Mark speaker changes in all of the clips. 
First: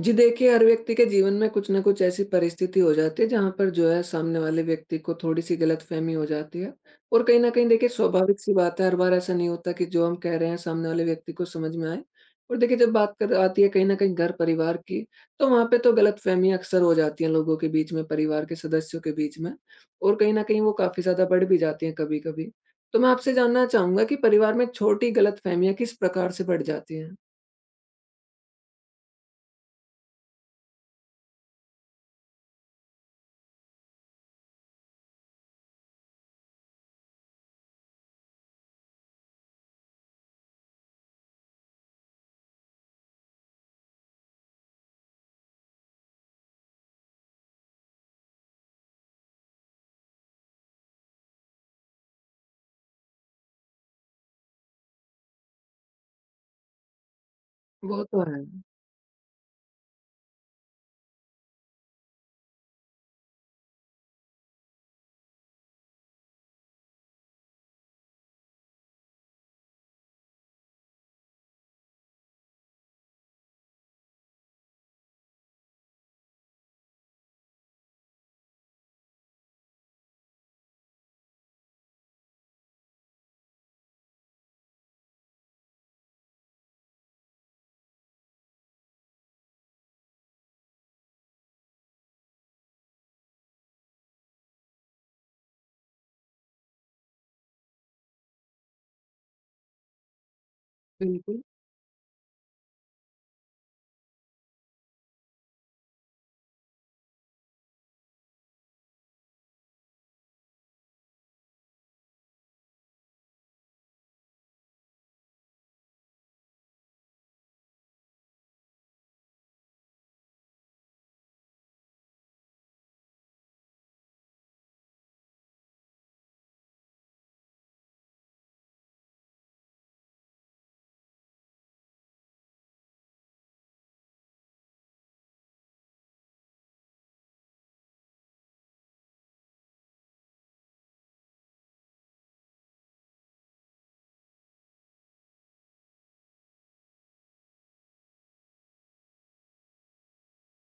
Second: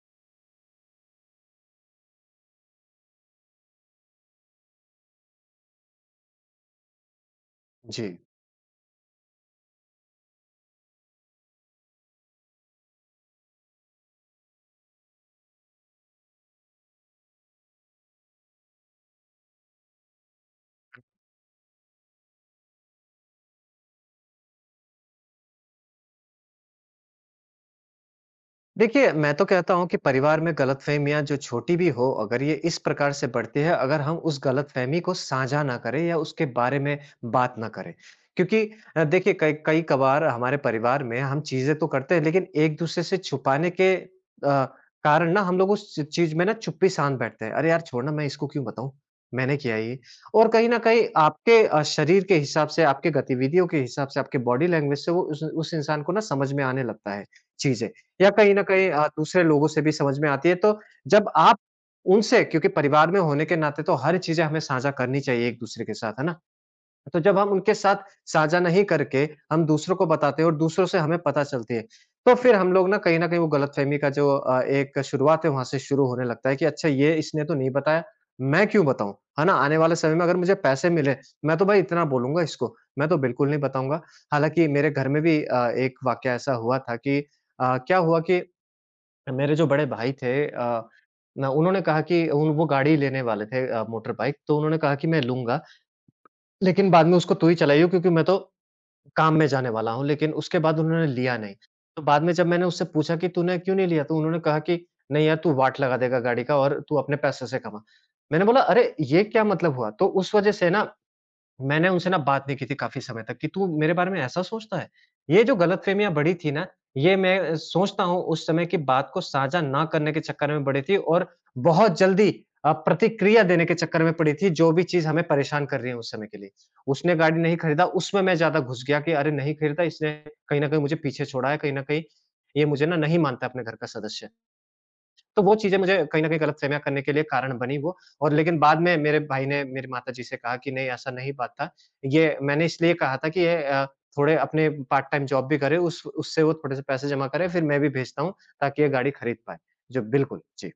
Speaker 1: जी देखिए, हर व्यक्ति के जीवन में कुछ न कुछ ऐसी परिस्थिति हो जाती है जहाँ पर जो है सामने वाले व्यक्ति को थोड़ी-सी गलतफ़हमी हो जाती है। और कहीं न कहीं देखिए
Speaker 2: जी।
Speaker 1: स्वाभाविक-सी बात है हर बार ऐसा नहीं होता कि जो हम कह रहे हैं सामने वाले व्यक्ति को समझ में आए। और देखिए जब बात कर आती है कहीं न कहीं घर-परिवार की तो वहाँ पे तो गलतफ़हमियाँ अक्सर हो जाती हैं लोगों के बीच में, परिवार के सदस्यों के बीच में। और कहीं न कहीं वो काफ़ी ज़्यादा बढ़ भी जाती हैं कभी-कभी। तो मैं आपसे जानना चाहूँगा कि परिवार में छोटी गलतफ़हमियाँ किस प्रकार से बढ़ जाती हैं?
Speaker 2: देखिए, मैं तो कहता हूँ कि परिवार में गलतफ़हमियाँ जो छोटी भी हो, अगर ये इस प्रकार से बढ़ती है, अगर हम उस गलतफ़हमी को साझा ना करें या उसके बारे में बात ना करें। क्योंकि देखिए कई कई कभार हमारे परिवार में हम चीज़ें तो करते हैं, लेकिन एक-दूसरे से छुपाने के कारण ना हम लोग उस च चीज़ में ना चुप्पी साध बैठते हैं। अरे यार! छोड़ ना, मैं इसको क्यों बताऊँ? मैंने किया ये। और कहीं न कहीं आपके शरीर के हिसाब से, आपके गतिविधियों के हिसाब से, आपके बॉडी लैंग्वेज से वो उस इंसान को ना समझ में आने लगता है, चीज़ें।
Speaker 1: वो तो
Speaker 2: या
Speaker 1: है।
Speaker 2: कहीं न कहीं दूसरे लोगों से भी समझ में आती है। तो जब आप उनसे क्योंकि परिवार में होने के नाते तो हर चीज़ें हमें साझा करनी चाहिए एक-दूसरे के साथ, है ना? तो जब हम उनके साथ साझा नहीं करके हम दूसरों को बताते हैं और दूसरों से हमें पता चलती है, तो फिर हम लोग ना कहीं न कहीं वो गलतफ़हमी का जो एक शुरुआत है, वहाँ से शुरू होने लगता है कि अच्छा ये इसने तो नहीं बताया, मैं क्यों बताऊँ? है ना? आने वाले समय में अगर मुझे पैसे मिले, मैं तो भाई इतना बोलूँगा इसको, मैं तो बिल्कुल नहीं बताऊँगा। हालाँकि मेरे घर में भी एक वाक़या ऐसा हुआ था कि क्या हुआ कि मेरे जो बड़े भाई थे ना उन्होंने कहा कि उन वो गाड़ी लेने वाले थे मोटर बाइक, तो उन्होंने कहा कि मैं लूँगा, लेकिन बाद में उसको तू ही चलाइयो क्योंकि मैं तो काम में जाने वाला हूँ, लेकिन उसके बाद उन्होंने लिया
Speaker 1: बिल्कुल।
Speaker 2: नहीं। तो बाद में जब मैंने उससे पूछा कि तूने क्यों नहीं लिया? तो उन्होंने कहा कि नहीं यार, तू वाट लगा देगा गाड़ी का और तू अपने पैसे से कमा। मैंने बोला अरे! ये क्या मतलब हुआ? तो उस वज़ह से ना मैंने उनसे ना बात नहीं की थी काफ़ी समय तक कि तू मेरे बारे में ऐसा सोचता है? ये जो गलतफ़हमियाँ बढ़ी थी ना, ये मैं सोचता हूँ उस समय की बात को साझा ना करने के चक्कर में बढ़ी थी और बहुत जल्दी प्रतिक्रिया देने के चक्कर में पड़ी थी, जो भी चीज़ हमें परेशान कर रही है उस समय के लिए। उसने गाड़ी नहीं खरीदा, उसमें मैं ज़्यादा घुस गया कि अरे नहीं खरीदा इसने, कहीं न कहीं मुझे पीछे छोड़ा है, कहीं न कहीं ये मुझे ना नहीं मानता अपने घर का सदस्य। तो वो चीज़ें मुझे कहीं न कहीं गलतफ़हमियाँ करने के लिए कारण बनी वो, और लेकिन बाद में मेरे भाई ने मेरी माताजी से कहा कि नहीं, ऐसा नहीं बात था। ये मैंने इसलिए कहा था कि ये थोड़े अपने पार्ट टाइम जॉब भी करे, उस उससे वो थोड़े से पैसे जमा करे, फिर मैं भी भेजता हूँ ताकि ये गाड़ी खरीद पाए। जी, बिल्कुल। जी।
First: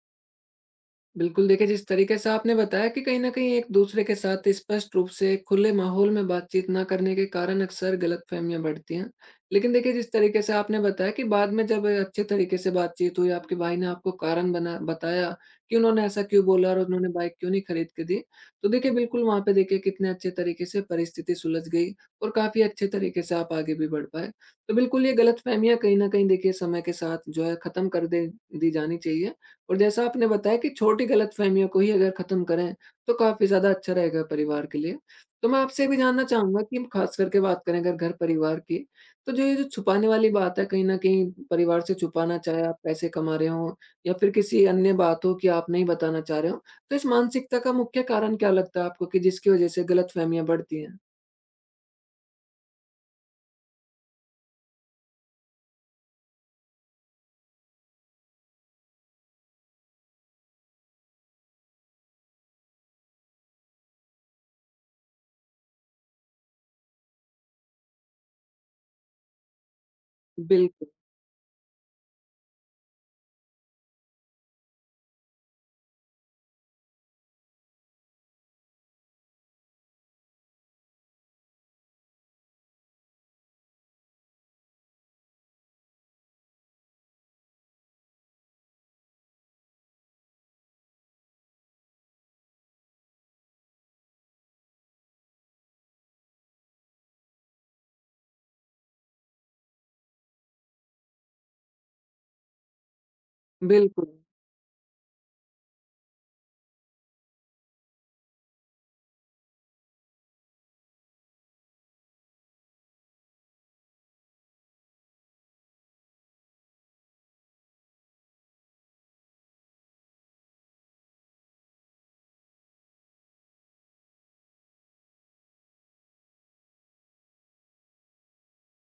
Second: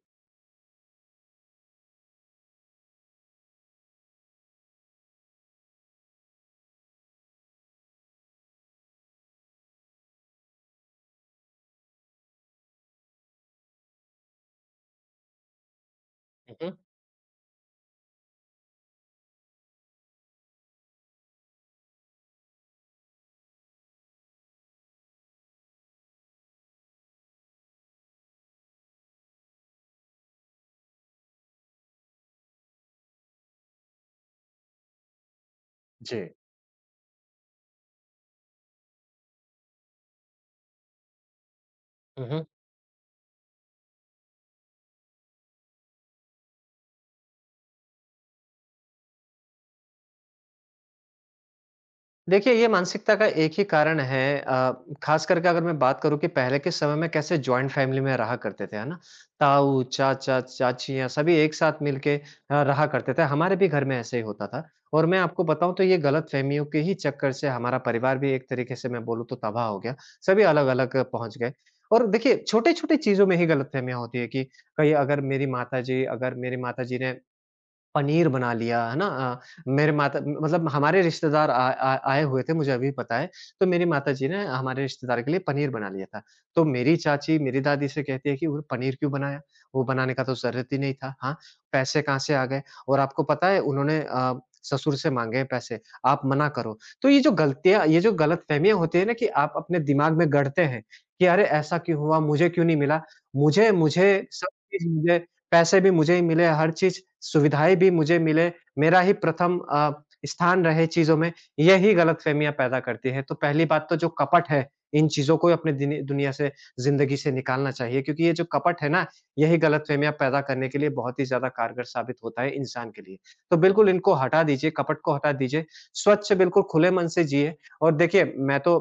Speaker 1: बिल्कुल, देखिए जिस तरीके से आपने बताया कि कहीं न कहीं एक-दूसरे के साथ स्पष्ट रूप से खुले माहौल में बातचीत ना करने के कारण अक्सर गलतफ़हमियाँ बढ़ती हैं। लेकिन देखिए जिस तरीके से आपने बताया कि बाद में जब अच्छे तरीके से बातचीत हुई, आपके भाई ने आपको कारण बना बताया कि उन्होंने ऐसा क्यों
Speaker 2: हुँ,
Speaker 1: बोला
Speaker 2: हुँ।
Speaker 1: और उन्होंने बाइक क्यों नहीं खरीद के दी। तो देखिए बिल्कुल वहाँ पे देखिए कितने अच्छे तरीके से परिस्थिति सुलझ गई और काफ़ी अच्छे तरीके से आप आगे भी बढ़ पाए। तो बिल्कुल ये गलतफ़हमियाँ कहीं न कहीं देखिए समय के साथ जो है ख़त्म कर दे दी जानी चाहिए। और जैसा आपने बताया कि छोटी गलतफ़हमियों को ही अगर ख़त्म करें, तो काफ़ी ज़्यादा अच्छा रहेगा परिवार के लिए। तो मैं आपसे ये भी जानना
Speaker 2: जी।
Speaker 1: चाहूँगा कि हम ख़ास करके बात करें अगर घर-परिवार की, तो जो ये जो छुपाने वाली बात है कहीं न कहीं परिवार से
Speaker 2: हुँ,
Speaker 1: छुपाना,
Speaker 2: हुँ।
Speaker 1: चाहे आप पैसे कमा रहे हों या फिर किसी अन्य बात हो कि आप नहीं बताना चाह रहे हो, तो इस मानसिकता का मुख्य कारण क्या लगता है आपको कि जिसकी वज़ह से गलतफ़हमियाँ बढ़ती हैं?
Speaker 2: देखिए, ये मानसिकता का एक ही कारण है। ख़ास करके अगर मैं बात करूँ कि पहले के समय में कैसे जॉइंट फ़ैमिली में रहा करते थे, है ना? ताऊ, चाचा, चाचियाँ सभी एक साथ मिल के रहा करते थे। हमारे भी घर में ऐसे ही होता था और मैं आपको बताऊँ तो ये गलतफ़हमियों के ही चक्कर से हमारा परिवार भी एक तरीके से मैं बोलूँ तो तबाह हो गया। सभी
Speaker 1: बिल्कुल,
Speaker 2: अलग-अलग पहुँच गए और देखिए छोटे-छोटे चीज़ों में ही गलतफ़हमियाँ होती हैं कि कहीं अगर मेरी माताजी ने पनीर बना लिया, है ना? मेरे माता मतलब हमारे रिश्तेदार आ आ आए हुए थे, मुझे अभी पता है। तो मेरी माताजी ने हमारे रिश्तेदार के लिए पनीर बना लिया था। तो मेरी चाची, मेरी दादी से कहती है कि, "वो पनीर क्यों बनाया? वो बनाने का तो ज़रूरत ही नहीं था। हाँ, पैसे कहाँ से आ गए? और आपको पता है उन्होंने ससुर से माँगे हैं पैसे, आप मना करो।" तो ये जो गलतफ़हमियाँ होती हैं ना कि आप अपने दिमाग में गढ़ते हैं कि अरे! ऐसा क्यों हुआ? मुझे क्यों नहीं मिला? मुझे मुझे
Speaker 1: बिल्कुल।
Speaker 2: सब चीज़, मुझे पैसे भी मुझे ही मिले, हर चीज़ सुविधाएँ भी मुझे मिले, मेरा ही प्रथम स्थान रहे चीज़ों में, यही गलतफ़हमियाँ पैदा करती हैं। तो पहली बात तो जो कपट है, इन चीज़ों को अपने दिनी दुनिया से, ज़िंदगी से निकालना चाहिए क्योंकि ये जो कपट है ना, यही गलतफ़हमियाँ पैदा करने के लिए बहुत ही ज़्यादा कारगर साबित होता है इंसान के लिए। तो बिल्कुल इनको हटा दीजिए, कपट को हटा दीजिए, स्वच्छ बिल्कुल खुले मन से जिए। और देखिए मैं तो,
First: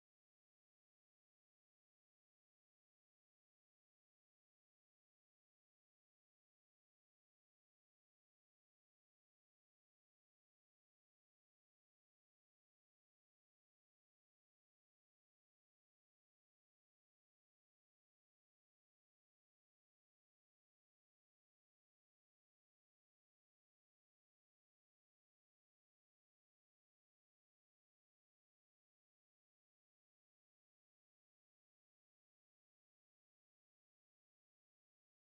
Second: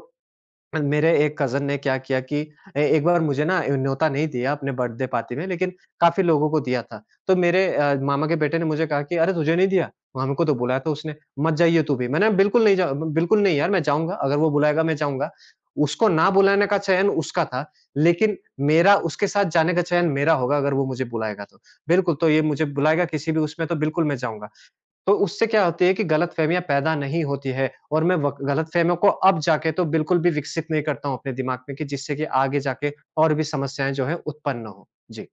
Speaker 2: मेरे एक कज़न ने क्या किया कि ए एक बार मुझे ना ए न्योता नहीं दिया अपने बर्थडे पार्टी में, लेकिन काफ़ी लोगों को दिया था। तो मेरे मामा के बेटे ने मुझे कहा कि, "अरे! तुझे नहीं दिया? हमको तो बुलाया था उसने, मत जाइए तू भी।" मैंने बिल्कुल नहीं, यार, मैं जाऊँगा, अगर वो बुलाएगा मैं जाऊँगा। उसको ना बुलाने का चयन उसका था, लेकिन मेरा उसके साथ जाने का चयन मेरा होगा अगर वो मुझे बुलाएगा तो। बिल्कुल, तो ये मुझे बुलाएगा किसी भी उसमें, तो बिल्कुल मैं जाऊँगा। तो उससे क्या होती है कि गलतफ़हमियाँ पैदा नहीं होती है और मैं वक गलतफ़हमियों को अब जाके तो बिल्कुल भी विकसित नहीं करता हूँ अपने दिमाग में, कि जिससे कि आगे जाके और भी समस्याएँ जो हैं उत्पन्न हो। जी।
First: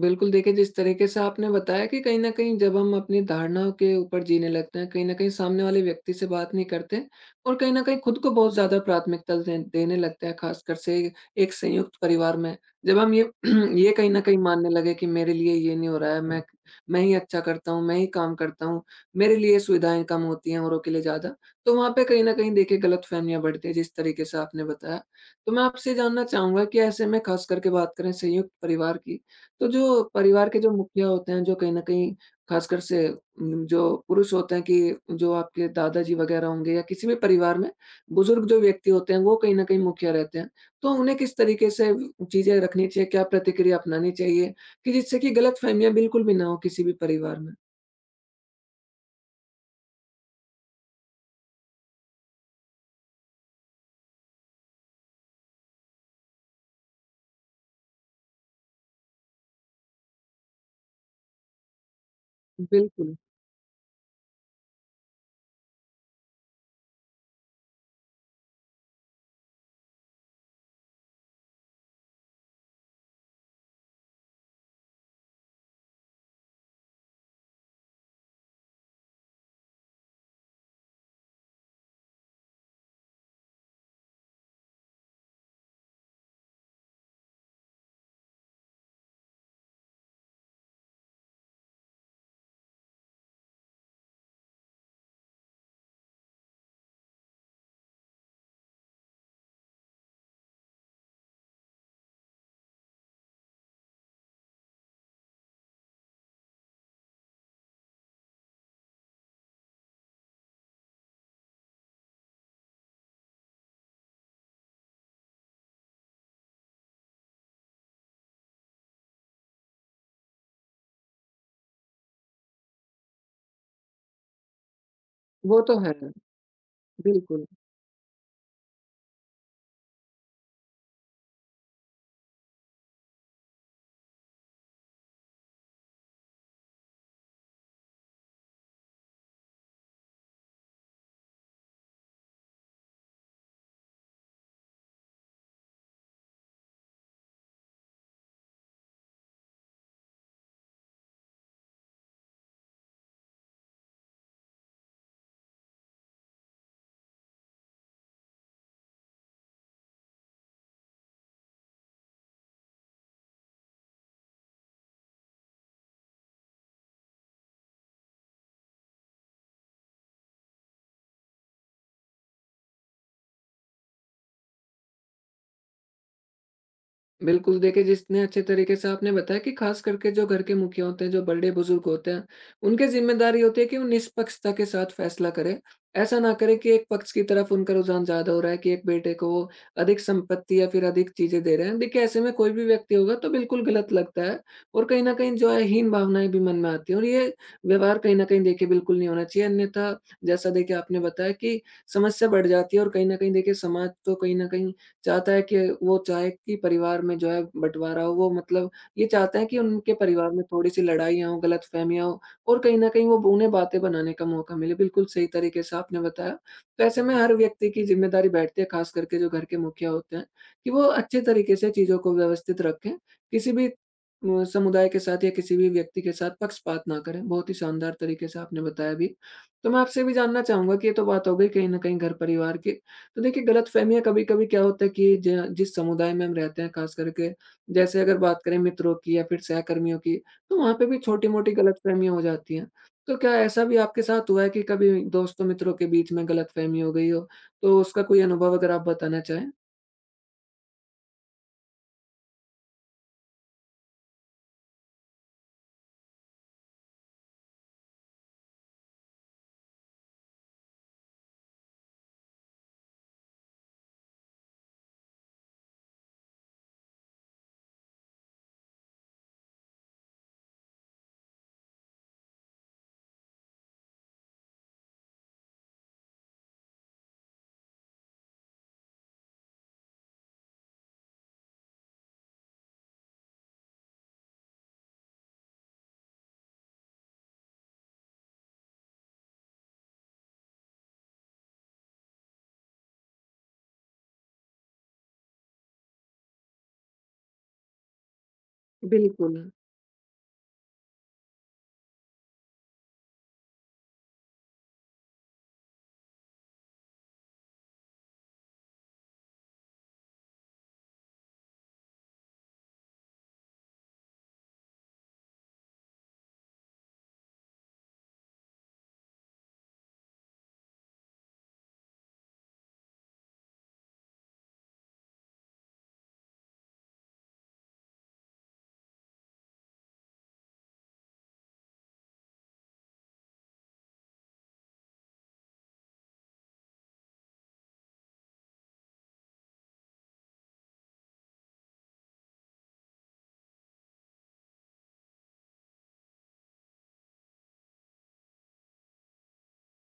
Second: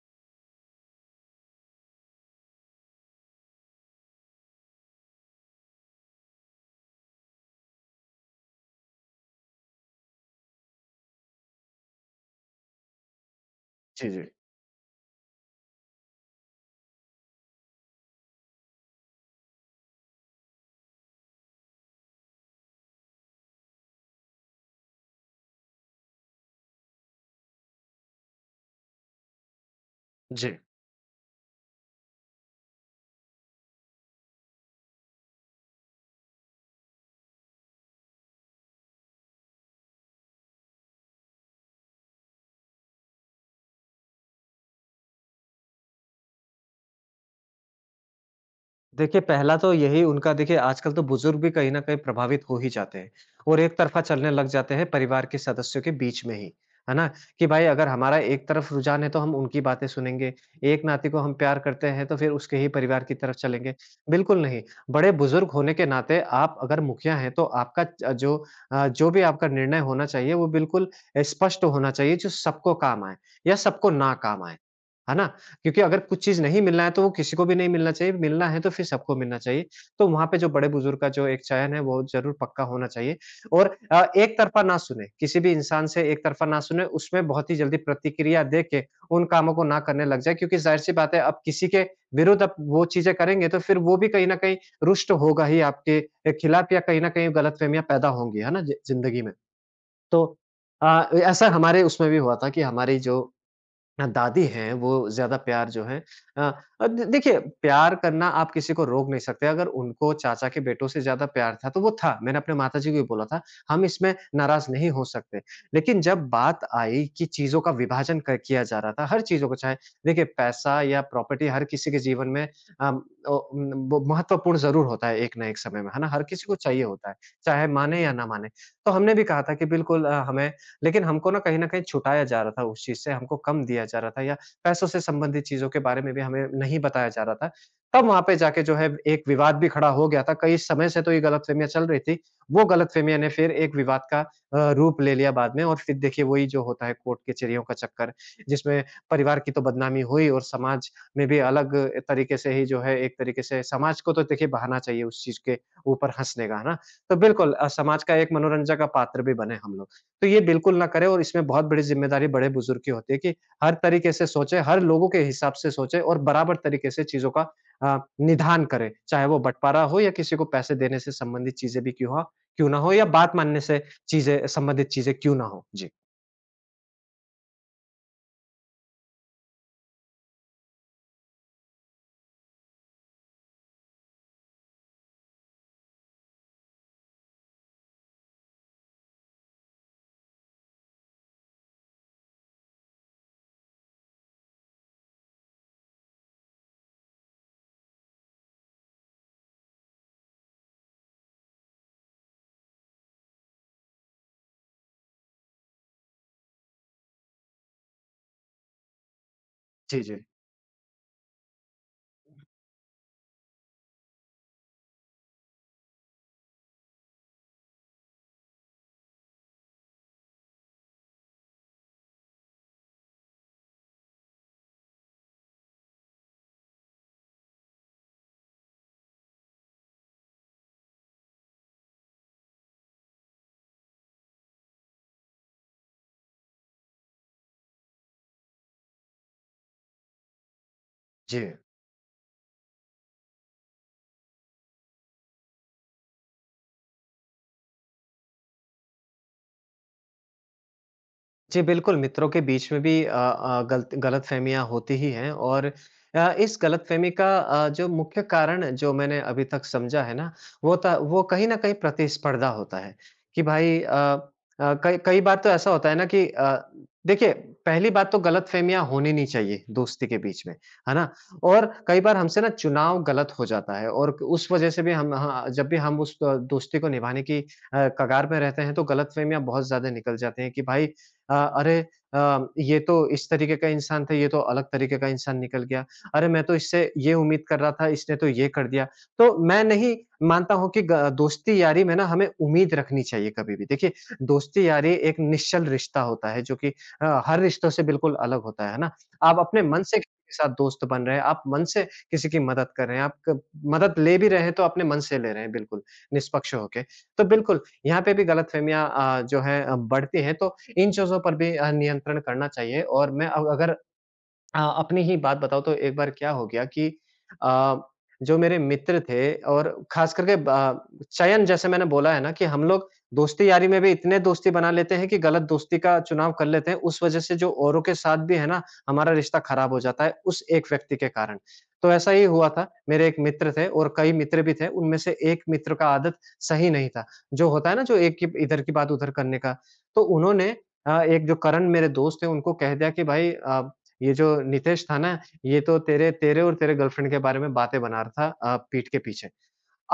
Speaker 1: बिल्कुल, देखिए जिस तरीके से आपने बताया कि कहीं न कहीं जब हम अपनी धारणाओं के ऊपर जीने लगते हैं, कहीं न कहीं सामने वाले व्यक्ति से बात नहीं करते और कहीं न कहीं खुद को बहुत ज़्यादा प्राथमिकता दे देने लगते हैं, ख़ासकर से एक संयुक्त परिवार में। जब हम ये ये
Speaker 2: जी,
Speaker 1: कहीं न
Speaker 2: जी।
Speaker 1: कहीं मानने लगे कि मेरे लिए ये नहीं हो रहा है, मैं ही अच्छा करता हूँ, मैं ही काम करता हूँ, मेरे लिए सुविधाएँ कम होती हैं औरों के लिए ज़्यादा, तो वहाँ पे कहीं न कहीं देखिए गलतफ़हमियाँ बढ़ती हैं, जिस तरीके से आपने बताया। तो मैं आपसे जानना चाहूँगा कि ऐसे में ख़ास करके बात करें संयुक्त परिवार की, तो जो परिवार
Speaker 2: जी।
Speaker 1: के जो मुखिया होते हैं, जो कहीं न कहीं ख़ासकर से जो पुरुष होते हैं कि जो आपके दादाजी वग़ैरह होंगे या किसी भी परिवार में बुज़ुर्ग जो व्यक्ति होते हैं, वो कहीं न कहीं मुखिया रहते हैं। तो उन्हें किस तरीके से चीज़ें रखनी चाहिए, क्या प्रतिक्रिया अपनानी चाहिए कि जिससे कि गलतफ़हमियाँ बिल्कुल भी ना हो किसी भी परिवार में?
Speaker 2: देखिए, पहला तो यही उनका, देखिए आजकल तो बुज़ुर्ग भी कहीं न कहीं प्रभावित हो ही जाते हैं और एक तरफ़ा चलने लग जाते हैं परिवार के सदस्यों के बीच में ही, है ना? कि भाई अगर हमारा एक तरफ रुझान है तो हम उनकी बातें सुनेंगे, एक नाते को हम प्यार करते हैं तो फिर उसके ही परिवार की
Speaker 1: बिल्कुल,
Speaker 2: तरफ चलेंगे। बिल्कुल नहीं, बड़े बुज़ुर्ग होने के नाते आप अगर मुखिया हैं तो आपका च जो, जो भी आपका निर्णय होना चाहिए वो बिल्कुल स्पष्ट होना चाहिए, जो सबको काम आए या सबको ना काम आए, है ना? क्योंकि अगर कुछ चीज़ नहीं मिलना है, तो वो किसी को भी नहीं मिलना चाहिए, मिलना है तो फिर सबको मिलना चाहिए। तो वहाँ पे जो बड़े-बुज़ुर्ग का जो एक चयन है, वो ज़रूर पक्का होना चाहिए और एक तरफ़ा ना सुने, किसी भी इंसान से एक तरफ़ा ना सुने, उसमें बहुत ही जल्दी प्रतिक्रिया दे के उन कामों को ना करने लग जाएँ, क्योंकि ज़ाहिर-सी बात है, अब किसी के विरुद्ध आप वो चीज़ें करेंगे, तो फिर वो भी कहीं न कहीं रुष्ट होगा ही आपके खिलाफ़ या कहीं न कहीं गलतफ़हमियाँ पैदा होंगी, है ना? ज़िंदगी में। तो अ, ऐसा हमारे उसमें भी हुआ था कि हमारी जो, हाँ, दादी हैं, वो ज़्यादा प्यार जो है, अ अ, द देखिए प्यार करना आप किसी को रोक नहीं सकते, अगर उनको चाचा के बेटों से ज़्यादा प्यार था, तो वो था। मैंने अपने माताजी को भी बोला था, हम इसमें नाराज़ नहीं हो सकते। लेकिन जब बात आई कि चीज़ों का विभाजन क किया जा रहा था, हर चीज़ों को, चाहे देखिए पैसा या प्रॉपर्टी हर किसी के जीवन में अम, वो महत्वपूर्ण ज़रूर होता है एक ना एक
Speaker 1: वो तो
Speaker 2: समय में,
Speaker 1: है,
Speaker 2: है ना? हर किसी को चाहिए होता है,
Speaker 1: बिल्कुल।
Speaker 2: चाहे माने या ना माने। तो हमने भी कहा था कि बिल्कुल हमें, लेकिन हमको ना कहीं न कहीं छुटाया जा रहा था उस चीज़ से, हमको कम दिया जा रहा था, या पैसों से संबंधित चीज़ों के बारे में भी हमें नहीं बताया जा रहा था। तब वहाँ पे जाके जो है एक विवाद भी खड़ा हो गया था, कई समय से तो ये गलतफ़हमियाँ चल रही थी, वो गलतफ़हमियाँ ने फिर एक विवाद का रूप ले लिया बाद में, और फिर देखिए वही जो होता है कोर्ट कचहरियों का चक्कर, जिसमें परिवार की तो बदनामी हुई और समाज में भी अलग तरीके से ही जो है, एक तरीके से समाज को तो देखिए बहाना चाहिए उस चीज़ के ऊपर हँसने का, है ना? तो बिल्कुल समाज का एक मनोरंजन का पात्र भी बने हम लोग। तो ये बिल्कुल ना करें, और इसमें बहुत बड़ी ज़िम्मेदारी बड़े-बुज़ुर्ग की होती है कि हर तरीके से सोचें, हर लोगों के हिसाब से सोचें और बराबर तरीके से चीज़ों का निदान करें। चाहे वो बँटवारा हो या किसी को पैसे देने से संबंधित चीज़ें भी क्यों ना हो या बात मानने से चीज़ें संबंधित चीज़ें क्यों ना हो। जी।
Speaker 1: बिल्कुल, देखिए जितने अच्छे तरीके से आपने बताया कि ख़ास करके जो घर के मुखिया होते हैं, जो बड़े-बुज़ुर्ग होते हैं, उनकी ज़िम्मेदारी होती है कि वो निष्पक्षता के साथ फ़ैसला करें। ऐसा ना करें कि एक पक्ष की तरफ उनका रुझान ज़्यादा हो रहा है कि एक बेटे को वो अधिक संपत्ति या फिर अधिक चीज़ें दे रहे हैं। देखिए ऐसे में कोई भी व्यक्ति होगा तो बिल्कुल गलत लगता है और कहीं न कहीं जो है हीन भावनाएँ भी मन में आती हैं और ये व्यवहार कहीं न कहीं देखिए बिल्कुल नहीं होना चाहिए। अन्यथा जैसा देखिए आपने बताया कि समस्या बढ़ जाती है और कहीं न कहीं देखिए समाज तो कहीं न कहीं चाहता है कि वो चाहे कि परिवार में जो है बँटवारा हो, वो मतलब ये चाहता है कि उनके
Speaker 2: जी, जी।
Speaker 1: परिवार में थोड़ी-सी लड़ाइयाँ हों, ग़लतफ़हमियाँ हों और कहीं न कहीं वो उन्हें बातें बनाने का मौका मिले। बिल्कुल सही तरीके से आपने बताया। तो ऐसे में हर व्यक्ति की ज़िम्मेदारी बैठती है, ख़ास करके जो घर के मुखिया होते हैं, कि वो अच्छे तरीके से चीज़ों को व्यवस्थित रखें। किसी भी समुदाय के साथ या किसी भी व्यक्ति के साथ पक्षपात ना करें। बहुत ही शानदार तरीके से आपने बताया भी। तो मैं आपसे भी जानना चाहूँगा कि ये तो बात हो गई कहीं न कहीं घर परिवार की। तो देखिए गलतफ़हमियाँ कभी-कभी क्या होता है कि ज जिस समुदाय में हम रहते हैं ख़ास करके जैसे अगर बात करें मित्रों की या फिर सहकर्मियों की, तो वहाँ पे भी
Speaker 2: जी।
Speaker 1: छोटी-मोटी गलतफ़हमियाँ हो जाती हैं। तो क्या ऐसा भी आपके साथ हुआ है कि कभी दोस्तों मित्रों के बीच में गलतफ़हमी हो गई हो? तो उसका कोई अनुभव अगर आप बताना चाहें?
Speaker 2: जी, बिल्कुल, मित्रों के बीच में भी गलतफ़हमियाँ होती ही हैं, और इस गलतफ़हमी का जो मुख्य कारण जो मैंने अभी तक समझा है ना, वो कहीं न कहीं प्रतिस्पर्धा होता है, कि भाई कई कई बार तो ऐसा होता है ना कि देखिए पहली बात तो गलतफ़हमियाँ होनी नहीं चाहिए दोस्ती के बीच में, है ना? और कई बार हमसे ना चुनाव गलत हो जाता है और उस वज़ह से भी हम हाँ, जब भी हम उस दोस्ती को निभाने की कगार पे रहते हैं, तो गलतफ़हमियाँ बहुत ज़्यादा निकल जाती हैं कि भाई अरे, ये तो इस तरीके का इंसान था, ये तो अलग तरीके का इंसान निकल गया। अरे मैं तो इससे ये उम्मीद कर रहा था, इसने तो ये कर दिया। तो मैं नहीं मानता हूँ कि ग दोस्ती-यारी में ना हमें उम्मीद रखनी चाहिए कभी भी। देखिए, दोस्ती-यारी एक निश्चल रिश्ता होता है जो कि हर रिश्तों से बिल्कुल अलग होता है ना? आप
Speaker 1: बिल्कुल,
Speaker 2: अपने मन से किसी के साथ दोस्त बन रहे हैं, आप मन से किसी की मदद कर रहे हैं, आप क मदद ले भी रहे हैं तो अपने मन से ले रहे हैं बिल्कुल, निष्पक्ष होके। तो बिल्कुल, यहाँ पे भी गलतफ़हमियाँ जो है बढ़ती हैं तो इन चीज़ों पर भी नियंत्रण करना चाहिए और मैं अगर अपनी ही बात बताऊँ तो एक बार क्या हो गया कि अ, जो मेरे मित्र थे और ख़ास करके ब चयन जैसे मैंने बोला है ना कि हम लोग दोस्ती-यारी में भी इतने दोस्ती बना लेते हैं कि गलत दोस्ती का चुनाव कर लेते हैं। उस वज़ह से जो औरों के साथ भी है ना, हमारा रिश्ता ख़राब हो जाता है उस एक व्यक्ति के कारण। तो ऐसा ही हुआ था, मेरे एक मित्र थे और कई मित्र भी थे, उनमें से एक मित्र का आदत सही नहीं था। जो होता है ना जो एक की इधर की बात उधर करने का। तो उन्होंने एक जो करण मेरे दोस्त थे उनको कह दिया कि भाई ये जो नितेश था ना, ये तो तेरे तेरे और तेरे गर्लफ्रेंड के बारे में बातें बना रहा था पीठ के पीछे।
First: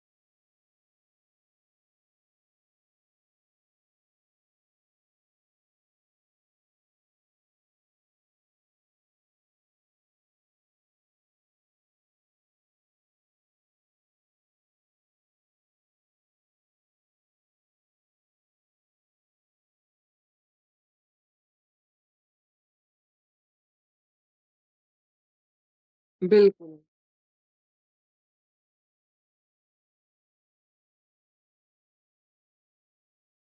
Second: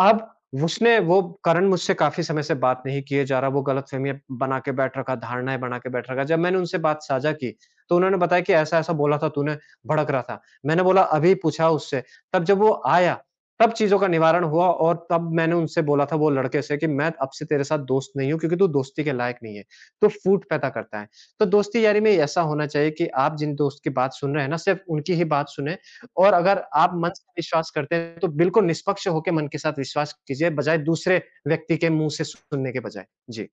Speaker 2: अब उसने वो कारण मुझसे काफ़ी समय से बात नहीं किए जा रहा, वो गलतफ़हमियाँ बना के बैठ रखा, धारणाएँ बना के बैठ रखा। जब मैंने उनसे बात साझा की, तो उन्होंने बताया कि ऐसा-ऐसा बोला था तूने, भड़क रहा था। मैंने बोला अभी पूछा उससे, तब जब वो आया, तब चीज़ों का निवारण हुआ और तब मैंने उनसे बोला था वो लड़के से कि मैं अब से तेरे साथ दोस्त नहीं हूँ क्योंकि तू दोस्ती के लायक नहीं है। तू फूट पैदा करता है। तो दोस्ती यारी में ऐसा होना चाहिए कि आप जिन दोस्त की बात सुन रहे हैं ना, सिर्फ़ उनकी ही बात सुनें और अगर
Speaker 1: बिल्कुल।
Speaker 2: आप मन से विश्वास करते हैं तो बिल्कुल निष्पक्ष होके मन के साथ विश्वास कीजिए, बजाए दूसरे व्यक्ति के मुँह से सुनने के बजाय। जी।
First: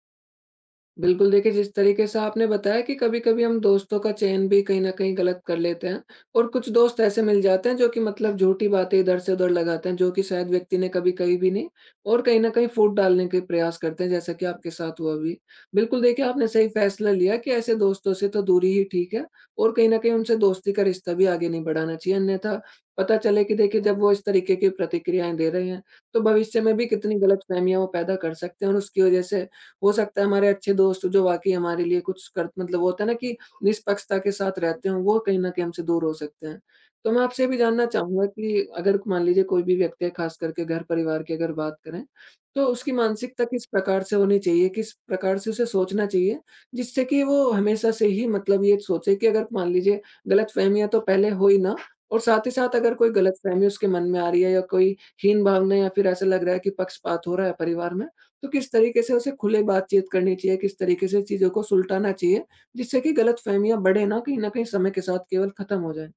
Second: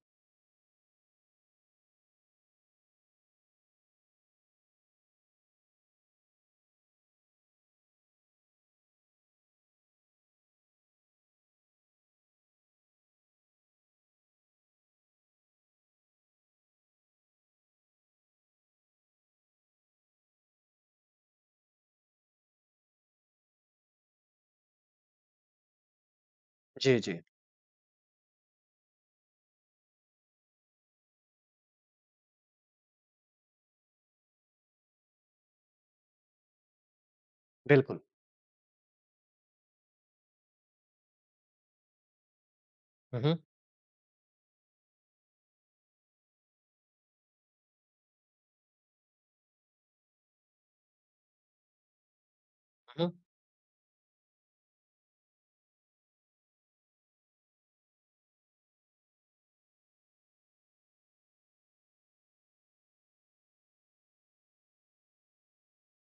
Speaker 1: बिल्कुल, देखिए जिस तरीके से आपने बताया कि कभी-कभी हम दोस्तों का चयन भी कहीं न कहीं गलत कर लेते हैं और कुछ दोस्त ऐसे मिल जाते हैं जो कि मतलब झूठी बातें इधर से उधर लगाते हैं, जो कि शायद व्यक्ति ने कभी कही भी नहीं और कहीं न कहीं फूट डालने के प्रयास करते हैं, जैसा कि आपके साथ हुआ भी। बिल्कुल देखिए, आपने सही फैसला लिया कि ऐसे दोस्तों से तो दूरी ही ठीक है और कहीं न कहीं उनसे दोस्ती का रिश्ता भी आगे नहीं बढ़ाना चाहिए, अन्यथा पता चले कि देखिए जब वो इस तरीके की प्रतिक्रियाएँ दे रहे हैं, तो भविष्य में भी
Speaker 2: जी,
Speaker 1: कितनी
Speaker 2: जी।
Speaker 1: गलतफ़हमियाँ वो पैदा कर सकते हैं और उसकी वजह से हो सकता है हमारे अच्छे दोस्त जो वाक़ई हमारे लिए कुछ कर मतलब होता है ना कि निष्पक्षता के साथ रहते हों, वो कहीं न कहीं हमसे दूर हो सकते हैं। तो मैं आपसे ये भी जानना
Speaker 2: बिल्कुल।
Speaker 1: चाहूँगा कि अगर मान लीजिए कोई भी व्यक्ति है, ख़ास करके घर परिवार की अगर बात करें, तो उसकी
Speaker 2: हुँ, हुँ।
Speaker 1: मानसिकता किस प्रकार से होनी चाहिए? किस प्रकार से उसे सोचना चाहिए, जिससे कि वो हमेशा से ही मतलब ये सोचे कि अगर मान लीजिए गलतफ़हमियाँ तो पहले हो ही ना और साथ ही साथ अगर
Speaker 2: हुँ,
Speaker 1: कोई गलतफ़हमी उसके मन में आ रही है या कोई हीन भावना या फिर ऐसा लग रहा है कि पक्षपात हो रहा है परिवार में, तो किस तरीके से उसे खुले बातचीत करनी चाहिए, किस तरीके से चीज़ों को सुलटाना चाहिए, जिससे कि गलतफ़हमियाँ बढ़े ना, कहीं न कहीं समय के साथ केवल खत्म हो जाएँ।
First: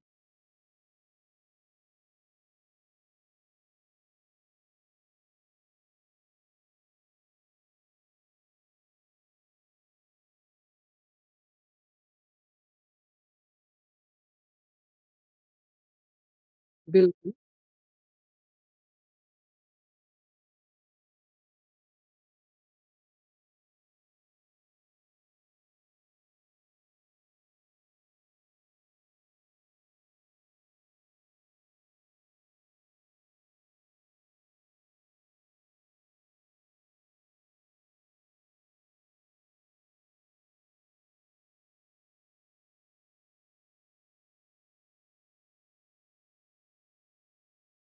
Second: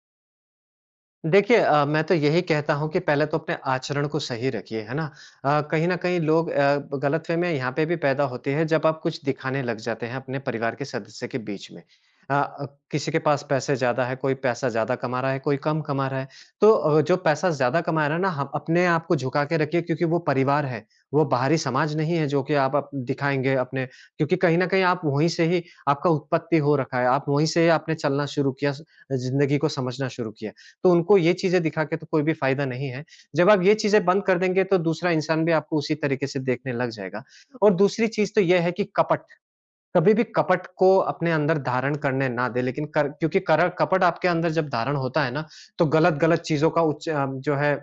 Speaker 2: देखिए मैं तो यही कहता हूँ कि पहले तो अपने आचरण को सही रखिए, है ना? कहीं न कहीं लोग गलतफ़हमियाँ यहाँ पे भी पैदा होती है जब आप कुछ दिखाने लग जाते हैं अपने परिवार के सदस्य के बीच में। अ अ, किसी के पास पैसे ज़्यादा है, कोई पैसा ज़्यादा कमा रहा है, कोई कम कमा रहा है। तो जो
Speaker 1: बिल्कुल,
Speaker 2: पैसा ज़्यादा कमा रहा है ना, हम अपने आप को झुका के रखिए क्योंकि वो परिवार है, वो बाहरी समाज नहीं है जो कि आप दिखाएँगे अपने क्योंकि कहीं न कहीं आप वहीं से ही आपका उत्पत्ति हो रखा है, आप वहीं से ही आपने चलना शुरू किया, ज़िंदगी को समझना शुरू किया। तो उनको ये चीज़ें दिखा के तो कोई भी फ़ायदा नहीं है। जब आप ये चीज़ें बंद कर देंगे तो दूसरा इंसान भी आपको उसी तरीके से देखने लग जाएगा। और दूसरी चीज़ तो ये है कि कपट, कभी भी कपट को अपने अंदर धारण करने ना दें लेकिन कर क्योंकि कर कपट आपके अंदर जब धारण होता है ना, तो गलत-गलत चीज़ों का जो है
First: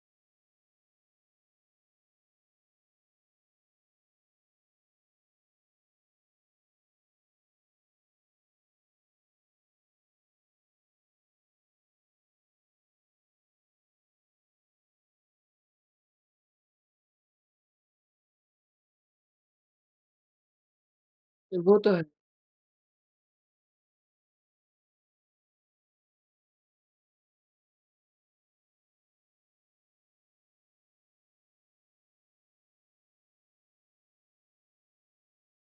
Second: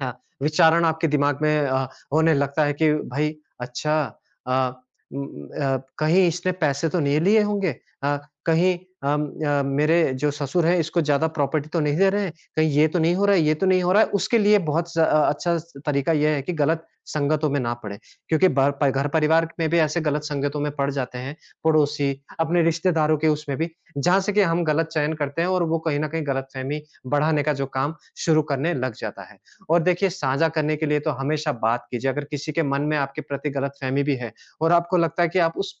Speaker 2: हाँ, विचारण आपके दिमाग में होने लगता है कि भाई अच्छा, अ, कहीं इसने पैसे तो नहीं लिए होंगे? अ, कहीं मेरे जो ससुर हैं इसको ज़्यादा प्रॉपर्टी तो नहीं दे रहे हैं? कहीं ये तो नहीं हो रहा है, ये तो नहीं हो रहा है? उसके लिए बहुत अच्छा तरीका ये है कि गलत संगतों में ना पड़े, क्योंकि बर प घर-परिवार में भी ऐसे गलत संगतों में पड़ जाते हैं,
Speaker 1: तो वो तो है।
Speaker 2: पड़ोसी, अपने रिश्तेदारों के उसमें भी, जहाँ से कि हम गलत चयन करते हैं और वो कहीं न कहीं गलतफ़हमी बढ़ाने का जो काम शुरू करने लग जाता है। और देखिए साझा करने के लिए तो हमेशा बात कीजिए। अगर किसी के मन में आपके प्रति गलतफ़हमी भी है और आपको लगता है कि आप उस क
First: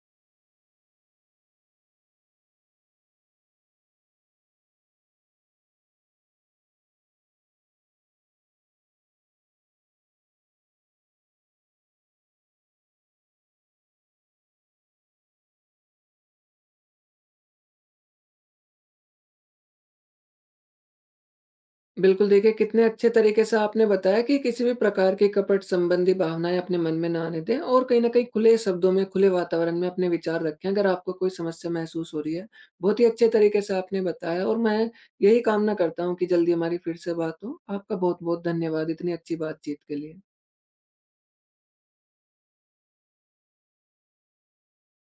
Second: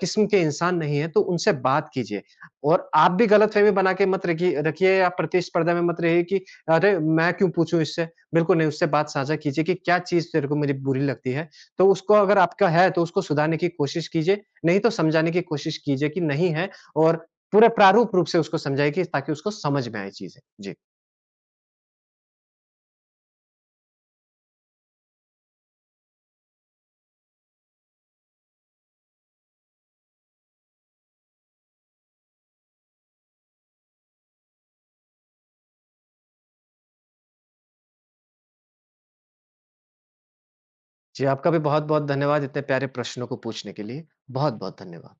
Speaker 2: किस्म के इंसान नहीं हैं, तो उनसे बात कीजिए और आप भी गलतफ़हमी बना के मत रखिए रखिए या प्रतिस्पर्धा में मत रहिए कि अरे! मैं क्यों पूछूँ इससे? बिल्कुल नहीं, उससे बात साझा कीजिए कि क्या चीज़ तेरे को मेरी बुरी लगती है। तो उसको अगर आपका है तो उसको सुधारने की कोशिश कीजिए, नहीं तो समझाने की कोशिश कीजिए कि नहीं है और पूरे प्रारूप रूप से उसको समझाइए कि ताकि उसको समझ में आए चीज़ें। जी।
Speaker 1: बिल्कुल, देखिए कितने अच्छे तरीके से आपने बताया कि किसी भी प्रकार की कपट संबंधी भावनाएँ अपने मन में ना आने दें और कहीं न कहीं खुले शब्दों में, खुले वातावरण में अपने विचार रखें, अगर आपको कोई समस्या महसूस हो रही है। बहुत ही अच्छे तरीके से आपने बताया और मैं यही कामना करता हूँ कि जल्दी हमारी फिर से बात हो। आपका बहुत-बहुत धन्यवाद इतनी अच्छी बातचीत के लिए।
Speaker 2: जी, आपका भी बहुत-बहुत धन्यवाद इतने प्यारे प्रश्नों को पूछने के लिए। बहुत-बहुत धन्यवाद।